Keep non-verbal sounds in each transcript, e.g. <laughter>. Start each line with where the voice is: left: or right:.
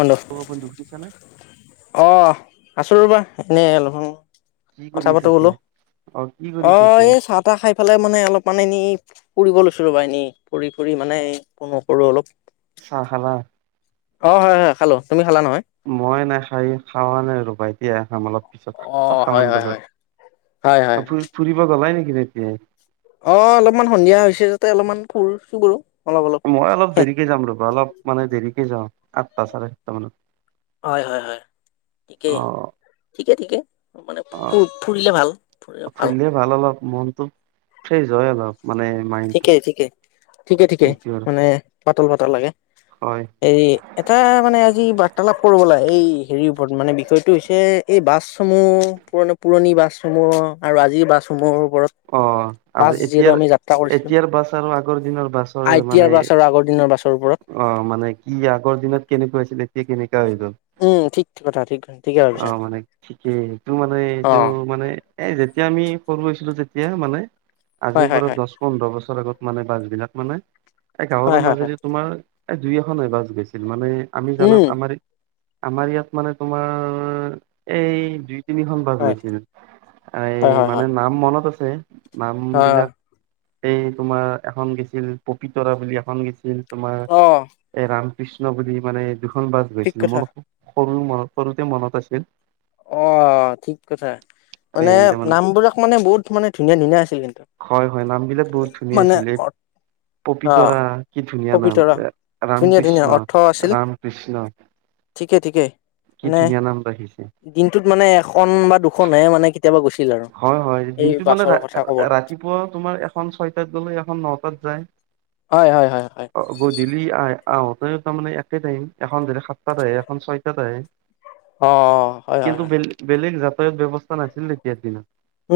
left: বন্ধু
right: অ'পন দুখনি চ নাই
left: অ আছো ৰবা এনে অল
right: কি কৰি
left: কথা
right: আছা
left: পাতো বলো
right: এতিয়া? অ' কি
left: অ
right: কৰিছা এতিয়া?
left: এই চাহ তাহ খাই পেলাই মানে অলপমান এনে ই ফুৰিব লৈছিলো বা এনেই ফুৰি ফুৰি মানে ফ নকৰো অলপ
right: চাহ খালা
left: অ হয় হয় খালো তুমি খালা নহয়?
right: মই নাখাই খাৱ নাই আৰু বা এতিয়া কাম অলপ পিছত
left: অ'
right: সাতট
left: হয়
right: মান
left: হয় হয় হয় হয়।
right: বজাত ফু ফুৰিব গলাই নেকি কিতি
left: অ অলপমান সন্ধিয়া হৈছে যাতে অলপমান ফুৰ চুৰ কৰো
right: মই অলপ দেৰিকে যাম ৰবা অলপ মানে দেৰি থাকি যাওঁ আঠটা চাৰে সাতটা মানত
left: হয় হয় হয় ঠিকেই
right: অ'
left: ঠিকে ঠিকে মানে ফুৰিলে ভাল ফুৰি ভাল
right: মনতটো ফ্ৰেছ হয় আলপ
left: ঠিকে ঠিকে ঠিকে ঠিকে
right: এইটো আৰু
left: মানে পাতল পাতল লাগে
right: হয়।
left: হৰি এটা মানে আজি বাৰ্তালাপ কৰিব লাগে এই হেৰিৰ ওপৰত মানে সটো হৈছে এই বাছসমূহ পুৰণা পুৰণি বাছসমূহ আৰু আজিৰ বাছসমূহ
right: অ আজি এতিয়া
left: কৰিছিলো
right: এতিয়াৰ বাছ আৰু আগৰ দিনৰ বাছৰে
left: আই টি আৰ
right: মানে
left: বাছ আৰু আগৰ দিনৰ বাছৰ ওপৰত
right: অ মানে কি আগৰ দিনত কে গৈছিলে কেকিনি হৈ গল
left: উম ঠিক কথা ঠিক ঠিকে
right: অ
left: ভাবিছা
right: মানে ঠিকেই এইটো মানে
left: অ
right: এইটো মানে এ যেতিয়া আমি সৰু হৈছিলো যে এতিয়া মানে
left: হয়
right: আজিৰ
left: হয়
right: পৰা
left: হয়
right: দছ পোন্ধৰ বছৰ আগত মানে বাছবিলাক মানে এই
left: হয়
right: গাঁৱৰৰ
left: হয় হয়
right: মাজেদি তোমাৰ এই দুই এখন হে বাছ গৈছিল মানে আমি জানাত
left: উম
right: আমাৰ আমাৰ ইয়াত মানে তোমাৰ এই দুই তিনিখন বাছ
left: হয়
right: গৈছিল
left: হয় হয়
right: মানে
left: হয়
right: নাম মনত আ হে নাম
left: হয়
right: বিলাক এই তোমাৰ এখন গৈছিল পপিতৰা বুলি এখন গেছিল তোমাৰ
left: অ
right: এৰাম কৃষ্ণ বুলি মানে দুখ খন বাছ
left: ঠিক
right: গৈছিল
left: কথা
right: মোৰ সৰু মই সৰুতে মনত আছে
left: অ ঠিক কথা
right: এই
left: মানে
right: তাৰমানে
left: নামবোৰক মানে বহুত মানে ধুনীয়া ধুনীয়া আছিল কিন্তু
right: হয় হয় নামবিলাক বহুত ধুনীয়া
left: মানে
right: আছিল এই
left: অ
right: পপিতৰা কি ধুনীয়া নাম
left: পবিতৰা
right: ৰাম
left: ধুনীয়া ধুনীয়া
right: কৃষ্ণ
left: অৰ্থ আছিল
right: ৰাম কৃষ্ণ
left: ঠিকে ঠিকে
right: কি
left: মানে
right: ধুনীয়া নাম ৰাখিছে
left: দিনটোত মানে এখন বা দুখননে হে মানে কেতিয়াবা গৈছিল আৰু
right: হয় হয়
left: এই
right: দিনটো মানে
left: বাছৰ কথা ক'বল
right: ৰাতিপুৱা তোমাৰ এখন ছয়টাত গলে এখন নটাত যায়
left: হয় হয়
right: আহোঁতে তাৰমানে একে টাইম এখন ধৰি সাতটাত আহে এখন ছয়টাত আহে
left: অ হয় হয় হয়
right: তায়তৰ ব্যৱস্থা নছিলে তেতিয়া দিনত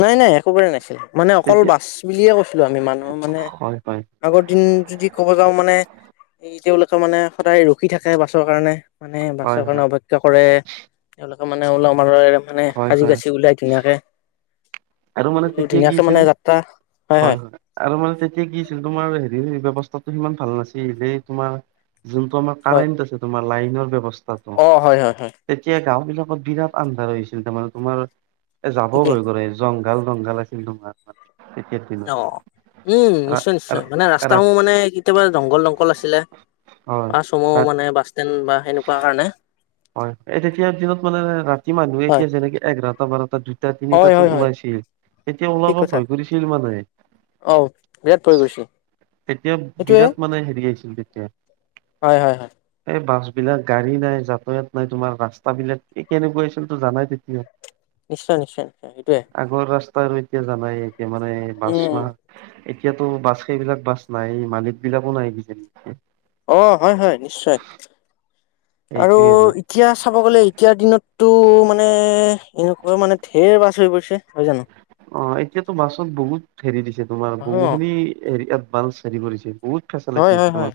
left: নাই নাই একোবাৰে নাছিল মানে অকল
right: তেতিয়া
left: বাছ বুলিয়ে কৈছিলো আমি মানুহ মানে
right: হয় হয়
left: আগৰ দিন যদি ক'ব যাওঁ মানে এই তেওঁলোকে মানে সদায় ৰখি থাকে বাছৰ কাৰণে মানে
right: হয়
left: বাছৰ কাৰণে
right: হয়
left: অৱজ্ঞা কৰে তেওঁলোক মানে ওলাম ৰে মানে
right: হয়
left: সাজি
right: হয়
left: কাচি ওলাই ধুনীয়াকে
right: আৰু মানে তেতিয়া
left: ধুনীয়াকে
right: গছিল
left: মানে যাত্ৰা
right: হয় হয় আৰু মানে তেতিয়া গছিল তোমাৰ হে এই ব্যয়ৱস্থাতটো সিমান ভাল নাছিলেই তোমাৰ যোনটো আমাৰ
left: হয়
right: কাৰেণ্ আছে তোমাৰ লাইনৰ ব্যৱস্থা
left: অ হয় হয় হয়
right: গাও বিলাকত বিৰাট আন্ধাৰ হৈছিল তাৰমানে তোমাৰ এ যাব
left: ঠিকেই
right: হৈ গৈ দংঘাল দংগাল আছিল দঙাল ম
left: অ উম
right: ৰা-
left: নিশ্চয় নিশ্চয়
right: ৰা-
left: মানে ৰাস্তাস সমূহ
right: ৰাতি
left: মানে কেতিয়াবা জংঘল দংঘল আছিলে
right: হয়
left: বাছ সমূহ
right: ৰাত-
left: মানে যেন বা সেনেকুৱা কাৰণে
right: হয় তেতিয়াাৰ দিনত মানে ৰাতি মানুহে
left: হয়।
right: এতিয়া যেনেকে এঘাৰটা বাৰটা দুইটা
left: হয় হয়
right: তিনিটাাতো
left: হয়
right: ওলাইছিল এতিয়া
left: ঠিক
right: ওলাব
left: কথা।
right: ভয় কৰিছিল মানে
left: অ বিৰাট পৰি গৈছে
right: এতিয়া
left: সেইটোয়ে
right: বিৰাট মানে হেৰি আহছিল তেতিয়া
left: হয় হয় হয়
right: এই বাছ এই বিলাক গাড়ী নাই যাত ত ইয়াত নাই তোমাৰ ৰাস্তা বিলাক এই কেনেকুৱা আছিল তো জানাই তেতিয়া
left: নিশ্চয় নিশ্চয় নিশ্চয় সেইটোয়ে।
right: আগৰ ৰাস্তা এতিয়া জানাই মানে বাচ
left: উম।
right: মাহ এতিয়াতো বাছ সেইবিলাক বাছ নাই মালিক বিলাকো নাই বিজ
left: অ হয় হয় নিশ্চয় আৰু এতিয়া চাব গ'লে এতিয়া দিনত তটো মানে এনেকুৱা মানে ঢেৰ বাছ হৈ পৰিছে হয় জানো
right: অ এতিয়াতো মাছত বহুত হেৰি দিছে তোমাৰ
left: অ
right: বহুখিনি হৰি বাল চাৰি পৰিছে
left: হয় হয় হয়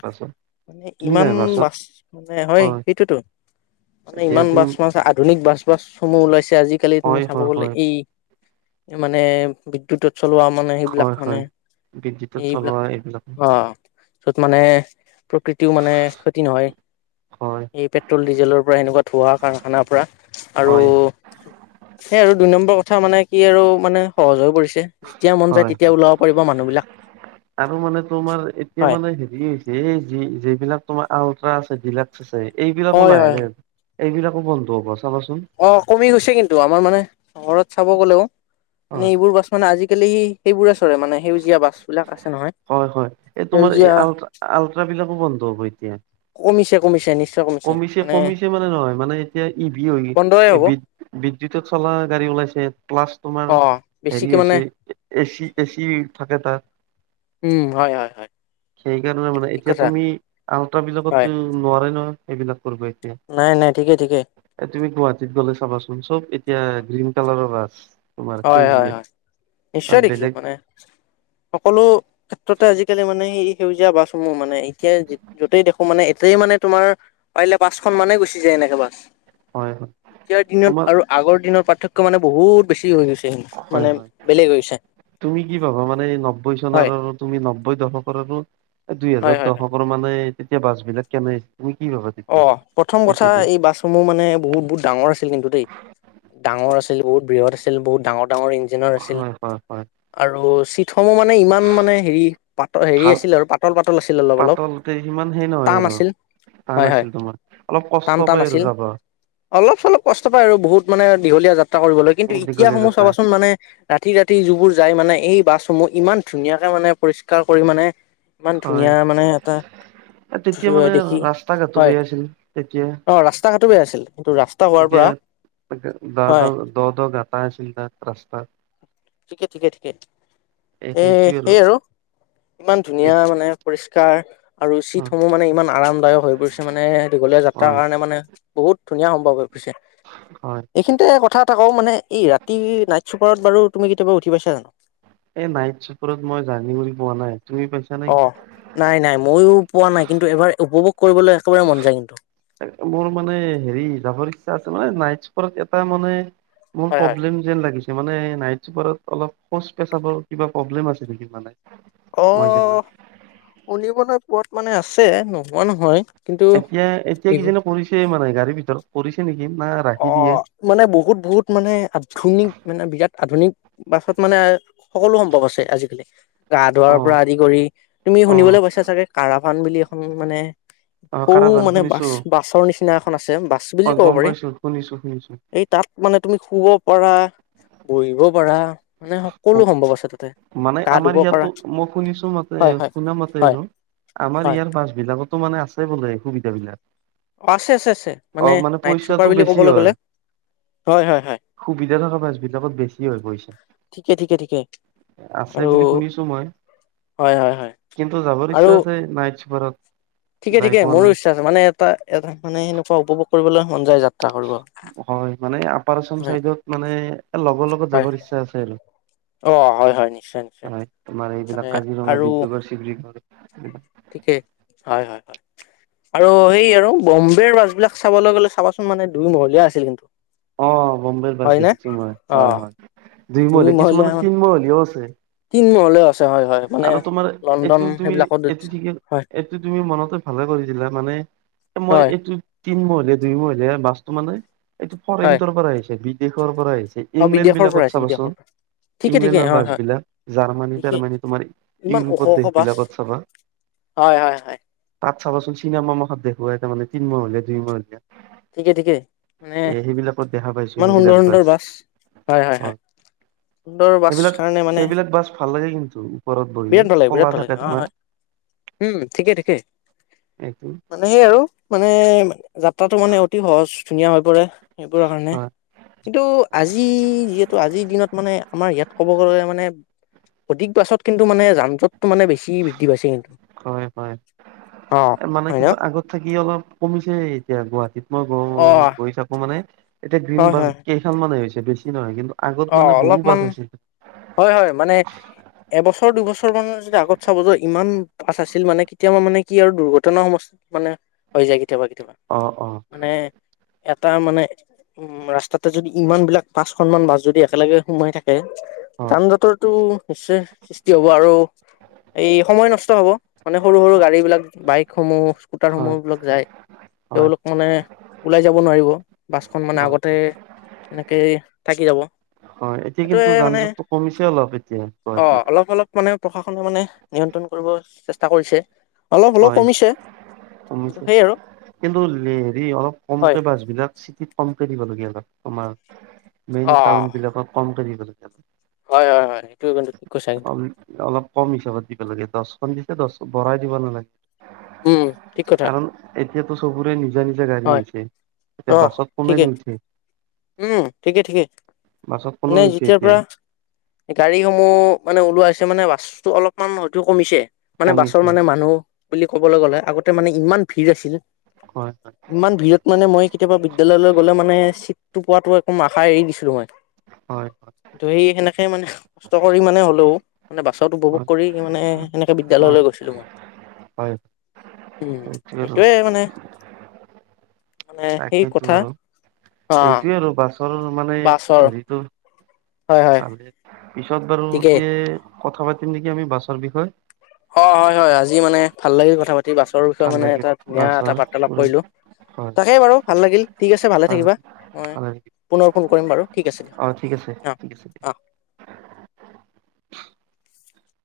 left: মানে
right: কি
left: ইমান
right: নাই বাছত
left: বাছ মানে হয় সেইটোতো মানে
right: এতিয়া
left: ইমান
right: তুমি
left: বাছ বাাছ আধুনিক বাছ বাছসমূহ ওলাইছে আজিকালি তুমি
right: হয়
left: চাব
right: হয়
left: গলে
right: হয়
left: এই মানে বিদ্যুতত চলোৱা মানে সেইবিলাক
right: হয়
left: মানে
right: হয় বিদ্যুতত
left: এইবিলাক
right: চলোৱা
left: অ য'ত মানে প্ৰকৃতিও মানে ক্ষতি নহয়
right: হয়
left: এই পেট্ৰল ডিজেলৰ পৰা এনেকুৱা ধোৱা কাৰখানাৰ পৰা আৰু
right: হয়
left: সেই আৰু দুই নম্বৰ কথা কথা মানে কি আৰু মানে সহজ হৈ পৰিছে যেতিয়া মন যায়
right: হয় হয়
left: তেতিয়া ওলাব পাৰিব মানুহ বিলাক
right: আৰু মানে তোমাৰ এতিয়া
left: হয়
right: মানে হেৰি হৈছে এই যি যিবি যিবিলাক তোমাৰ আল্ট্ৰা আছে ডিলাক্স চেচাৰি এইবিলাকো
left: হয় হয়
right: নাই এইবিলাকো বন্ধ হ'ব চাবাচোন
left: অ কমি গৈছে কিন্তু আমাৰ মানে চহৰত চাব গ'লে মানে
right: হয়
left: এইবোৰ বাচ মানে আজিকালি সেইবোৰ আছ মানে সেউজীয়া বাছ বিলাক আছে নহয়
right: হয় হয় এই তোমাৰ এই
left: সেউজীয়া
right: আলট আলট্ৰ বিলাকো বন্ধ হ'ব এতিয়া
left: কমিছে কমিছে নিশ্চয়
right: কমিছে
left: মানে
right: কমিছে মানে নহয় মানে এতিয়া ই ভি বি
left: বন্ধই
right: এই
left: হ'ব
right: বিদ বিদ্যুত চলা গাড়ীও ওলাইছে প্লাছ তোমাৰ
left: অ
right: হেৰি
left: বেছিকে মানে
right: হৈছে এচি এচি থাকে তাত
left: উম হয় হয় হয়
right: সেইকাৰণে মানে
left: ঠিক
right: এতিয়া
left: কথা
right: তুমি আলট্ৰ
left: হয়
right: বিলাকতো নোৱাৰে নহয় এইবিলাক কৰিব এতিয়া
left: নাই নাই ঠিকে ঠিকে
right: এ তুমি গুৱাহাটীৰ গলে চাবাচোন চব এতিয়া এতিয়া গ্ৰীন কালাৰৰ বাছ তোমাৰ
left: হয় হয়
right: সেউজীয়া
left: হয়
right: তাত
left: নিশ্চয় দেখিছো
right: বেলেগ
left: মানে সকলো ক্ষেত্ৰতে আজিকালি মানে ই সেউজীয়া বাছসমূহ মানে এতিয়া যতেই দেখো মানে এতেই মানে তোমাৰে বাচখন মানে গুচি যায় এনেকে বাছ
right: হয় হয়
left: এতিয়াৰ দিনত
right: তোমাৰ
left: আৰু আগৰ দিনত পা তাতকৈ মানে বহুত বেছি হৈ গৈছে
right: হয়
left: মানে
right: হয়
left: বেলেগ হৈছে।
right: তুমি কি পাবা মানে নব্বৈ চনৰ
left: হয়
right: আৰু তুমি নব্বৈ দশকৰ আৰু এ দুই
left: হয়
right: হেজাৰ
left: হয় হয়
right: দশকৰ মানে তেতিয়া বাছবিলাক কেনে তুমি কি ভাবা
left: অ
right: তেতিয়া
left: প্ৰথম কথা
right: তেতিয়া যে
left: এই বাছসমূহ মানে বহুত বহুত ডাঙৰ আছিল কিন্তু দেই ডাঙৰ আছিল বহুত বৃহৎ আছিল বহুত ডাঙৰ ডাঙৰ ইঞ্জিনিয়াৰ আছিল
right: হয় হয় হয়
left: আৰু থমো মানে ইমান মানে হেৰি পাত হেৰি
right: ভাল
left: আছিল আৰু পাতল পাতল আছিল অলপ অলপ
right: পাতলতে সিমান সেই নহয়
left: টান
right: আৰু
left: আছিল
right: টান
left: হয় হয়
right: আছিল তোমাৰ অলপ কষ্ট
left: টান টান
right: পায় আৰু
left: আছিল
right: যাবা
left: অলপ চলপ কষ্ট পায় আৰু বহুত মানে দীঘলীয়া যাত্ৰা কৰিবলৈ কিন্তু
right: অলপ
left: এতিয়া
right: দীঘলীয়া
left: সমূহ
right: যাত্ৰা
left: চাবাচোন মানে ৰাতি ৰাতি যিবোৰ যায় মানে এই বাছসমূহ ইমান ধুনীয়াকে মানে পৰিষ্কাৰ কৰি মানে ইমান
right: হয়
left: ধুনীয়া মানে এটা
right: এ তেতিয়া মানে
left: দেখি
right: ৰাস্তা ঘাটো
left: হয়
right: বেয়া আছিল তেতিয়া
left: অঁ ৰাস্তা ঘাটো বেয়া আছিল <unintelligible>
right: তেতিয়া
left: হয়
right: দ দ গাটা আছিল তাত ৰাস্তাত
left: ঠিকে ঠিকে ঠিকে এই সেই আৰু ইমান
right: এ
left: ধুনীয়া মানে পৰিষ্কাৰ <unintelligible> আৰু
right: অ
left: চিটসমূহ মানে ইমান আৰামদায়ক হৈ পৰিছে মানে দীঘলীয়া যাত্ৰাৰ
right: হয়
left: কাৰণে মানে বহুত ধুনীয়া সম্ভৱ হৈ পৰিছে
right: হয়
left: এইখিনিতে কথা এটা কওঁ মানে এই ৰাতি নাইট ছুপাৰত বাৰু তুমি কেতিয়া উঠি পাইছান নাই
right: এই নাইট চুপাৰত মই জাৰ্ণি বুলি পোৱা নাই তুমি পাইছা নে?
left: অ' নাই নাই ময়ো পোৱা নাই কিন্তু এবাৰ উপভোক
right: মোৰ মানে হেৰি যাবৰ ইচ্ছা আছে নহয় নাইটচু ওপৰত এটা মানে মোৰ
left: হয় হয়
right: প্ৰব্লেম যেন লাগিছে মানে নাইট চুপাৰত অলপ শৌচ পেচাবৰ কিবা প্ৰব্লেম আছে নেকি মানে মই জনাত
left: অ' শুনিবলে পোৱাত মানে আছে নোহোৱা নহয় কিন্তু
right: এতিয়া এতিয়া
left: দীঘ
right: কিজানি কৰিছে মানে গাড়ীৰ ভিতৰত কৰিছে নেকি না ৰাখি দিয়ে
left: অ' মানে বহুত বহুত মানে আধুনিক মানে বিৰাট আধুনিক বাছত মানে সকলো সম্ভৱ আছে আজিকালি গা ধুৱাৰ
right: অ
left: পৰা আদি কৰি তুমি
right: অ
left: শুনিবলৈ পাইছা চাগে কাৰাপ বান বুলি এসময়ত মানে
right: অ
left: সৰু
right: কাৰাবান
left: মানে
right: শুনিছো
left: বাছ বাছৰ নিচিনা এখন আছে বা
right: অ
left: বুলি ক'ব
right: গম
left: পাৰি
right: পাইছো শুনিছো শুনিছো
left: এই তাত মানে তুমি শুব শুব পৰা বহিব পাৰা মানে সকলো সম্ভৱ আছে তাতে
right: মানে
left: গা
right: আমাৰ
left: ধুব পাৰা
right: ইয়াতো মই শুনিছো মাতে
left: হয় হয়
right: শুনা মতে
left: হয়
right: আৰু আমাৰ
left: হয়
right: ইয়াৰ বাছ বিলাক আগতো মানে আছে বোলে সুবিধা বিলাক
left: অ' আছে আছে আছে
right: অ
left: মানে নাইট চুপাৰ
right: পইচাটো
left: বুলি
right: বেছি
left: কবলে গলে
right: হয়।
left: হয় হয়
right: সুবিধা থকা বাছ বিলাকত বেছি হয় পইচা
left: ঠিকে ঠিকে ঠিকে
right: আছে
left: আৰু
right: বুলি শুনিছো মই।
left: হয় হয় হয়
right: কিন্তু যাবৰ
left: আৰু
right: ইচ্ছা আছে নাই <unintelligible>
left: ঠিকে
right: যাই
left: ঠিকে
right: পোৱা
left: মোৰো ইচ্ছা আছে মানে এটা এটা মানে হেনেকুৱা উপভোগ কৰিবলৈ মন যায় যাত্ৰা কৰিব
right: হয় মানে আপাৰ আছাম
left: হয়
right: চাইডত মানে লগৰ লগত
left: হয়
right: যাবৰ ইচ্ছা আছে।
left: অ' হয়, হয় নিশ্চয় নিশ্চয়
right: হয় তোমাৰ
left: মানে আৰু
right: উম।
left: থিকেই। হয়, হয়, হয় আৰু সেই আৰু বম্বেৰ বাছবলাক চাবলৈ গ'লে চাবাচোন মানে দুই মহলীয়া আছিল কিন্তু।
right: অ' বম্বেৰ বাছ
left: হয় নে
right: দেখিছো মই
left: অ
right: হয়, হয় দুই মহলীয়া কিছুমানৰ তিনমহলিয়াও আছে।
left: তিনি মহলি
right: আৰু তোমাৰ এইটো তুমি
left: সেইবিলাকত
right: এইটো ঠিকে
left: হয়
right: এইটো তুমি মনতে ভালে কৰি দিলা মানে মই
left: হয়
right: এইটো তিন মহিলীয়া দুই মহিলীয়া বাছটো মানে এইটো
left: হয়
right: ফৰেনৰ পৰা আহিছে বিদেশৰ পৰা আহিছে
left: অ
right: ইংলেণ্ড
left: বিদেশৰ পৰা
right: বিলাকত
left: আহিছে বিদেশৰ
right: চাবাচোন।
left: পৰা ঠিকে ঠিকে
right: ইংলেণ্ডৰ
left: হয়
right: বাছ
left: হয়
right: বিলাক জাৰ্মানী
left: ঠিকে
right: টাৰমানী
left: ইমান ওখ ওখ বাছ! হয়, হয়, হয়।
right: চাবচোন চিনেমা মুখত দেখুৱাই মানে তিমলিয়া দুই মহলীয়া।
left: ঠিকে ঠিকে মানে
right: এ সেইবিলাকত দেখা পাইছো
left: ইমান সুন্দৰ
right: সেইবিলাক
left: সুন্দৰ বাছ হয়, হয় হয় সুন্দৰ বাছ
right: সেইবিলাক
left: কাৰণে মানে
right: সেইবিলাক বাছ ভাল লাগে কিন্তু! ওপৰত বহি
left: বিৰাট ভাল লাগে বিৰাট
right: কলা
left: ভাল লাগে
right: থাকে
left: অ
right: তোমাৰ
left: হয় উম ঠিকেই ঠিকেই
right: এইটো
left: মানে সেই আৰু মানে যাত্ৰাটো মানে অতি সহজ ধুনীয়া হৈ পৰে। সেইবোৰৰ কাৰণে
right: হয়
left: কিন্তু আজি যিহেতু আজিৰ দিনত মানে আমাৰ ইয়াত ক'ব গ'লে মানে অধিক বাছত কিন্তু মানে যান জটতটো মানে বেছি বৃদ্ধি পাইছে কিন্তু!
right: হয় হয়
left: অ
right: মানে।
left: হয় ন
right: কিন্তু আগত থাকি অলপ কমি এতিয়া গুৱাহাটীত। মই গ
left: অ
right: গৈ চাবো মানে এতিয়া গ্ৰীণ
left: হয়
right: বাছ
left: হয়
right: কেইখান মান এৰিছে বেছি নহয় কিন্তু! আগত
left: অ
right: মানে বহু বাছ
left: অলপমান
right: আছিল।
left: হয় হয় মানে এবছৰ দুবছৰ মানৰ যদি আগত চাব যে ইমান বাছ আছিল মানে কেতিয়াবা মানে কি আৰু দুৰ্ঘটনা সমস মানে হৈ যায় কেতিয়াবা কেতিয়াবা।
right: অ অ
left: মানে এটা মানে উ ৰাস্তাতে যদি ইমান বিলাক পাঁচখনমানান বাছ যদি একেলগে সোমাই থাকে
right: হয়
left: যান জতৰটো নিশ্চয় সৃষ্টি হ'ব আৰু এই সময় নষ্ট হব মানে সৰু সৰু গাড়ীবিলাক বাইকসমূহ। <inaudible> সমহ
right: হয়
left: বিলাক যায়
right: হয়
left: তেওঁলোক মানে ওলাই যাব নোৱাৰিব বাছখন মানে
right: হয়
left: আগতে এনেকে থাকি যাব
right: হয় এতিয়া
left: সেইটোৱে
right: কিন্তু যান
left: মানে
right: জঁটটো কমিছে কি অলপ এতিয়া
left: অ
right: গুৱাটী
left: অলপ অলপ মানে প্ৰশাসনে মানে নিয়ন্ত্ৰণ কৰিব চেষ্টা কৰিছে অলপ হ'লেও
right: হয়
left: কমিছে কিন্তু
right: কমিছে
left: সেই আৰু
right: কিন্তু হেৰি অলপ
left: হয়
right: কমকে বাছ বিলাক চিটিত পাম দিবলগীয়া হয় আমাৰ মেইন
left: অ
right: টাউন বিলাকক কমকে দিব লাগে
left: হয় হয় হয় সেইটো কিন্তু ঠিক কৈছা
right: অ
left: কিন্তু
right: অলপ কম হিচাপত দিব লাগে দছ কমতিকে দছ বৰাই দিব নালাগে
left: উম ঠিক কথা
right: কাৰণ এত সেইটো চবৰে নিজ নিজৰ নিজৰ গাড়ী
left: হয়
right: হৈছে
left: অ
right: এতিয়া বাছত
left: ঠিকেই
right: কোনেনো উঠে
left: উম ঠিকে ঠিকে
right: কোনো
left: মানে
right: নুঠে
left: যেতিয়াৰ
right: এতিয়া
left: পৰা গাড়ীসমূহ মানে ওলোৱাছে মানে বাছ ব অলপমান হয়তো কমিছে মানে বাছৰ
right: কমিছে
left: মানে মানুহ বুলি ক'বলৈ গ'লে আগতে মানে ইমান ভিৰ আছিল
right: হয়
left: ইমান ভিৰত মানে মই কেতিয়াবা বিদ্যালয়লৈ গ'লে মানে চিট পোৱাটো একম আশা এৰি দিছিলোঁ মই
right: হয় হয়
left: ধেই সেনেকে মানে কষ্ট কৰি মানে হলেও মানে বাছত উপভোগ
right: হয়
left: কৰি মানে সেনেকে
right: হয়
left: বিদ্যালয়লৈ গৈছিলো মই
right: হয় হয়
left: উম
right: সেইটোৱে আৰু
left: সেইটোয়ে মানে মানে সেই কথা
right: এতিয়া ৰবা চৰ মানে
left: বাছৰ
right: হেৰিটো
left: হয় হয়
right: পালে পিছত বাৰু
left: ঠিকেই
right: এতিএ কথা পাতিম নেকি আমি বাছৰ বিষয়ে
left: অ হয় হয় আজি মানে ভাল লাগিল কথা পাতি তে বাছৰ বিষয়ে
right: ভাল
left: মানে
right: লাগিল
left: এটা ধুনীয়া এটা
right: বাছৰ
left: বাৰ্তালাপ
right: হয়
left: কৰিলো
right: ভাল
left: তাকেই বাৰু ভাল লাগিল ঠিক আছে ভালে
right: ভাল
left: থাকিবা উম
right: লাগিল
left: পুনৰ ফোন কৰিম বাৰু ঠিক আছে দিয়ক
right: অ ঠিক আছে ঠিক আছে
left: অ অ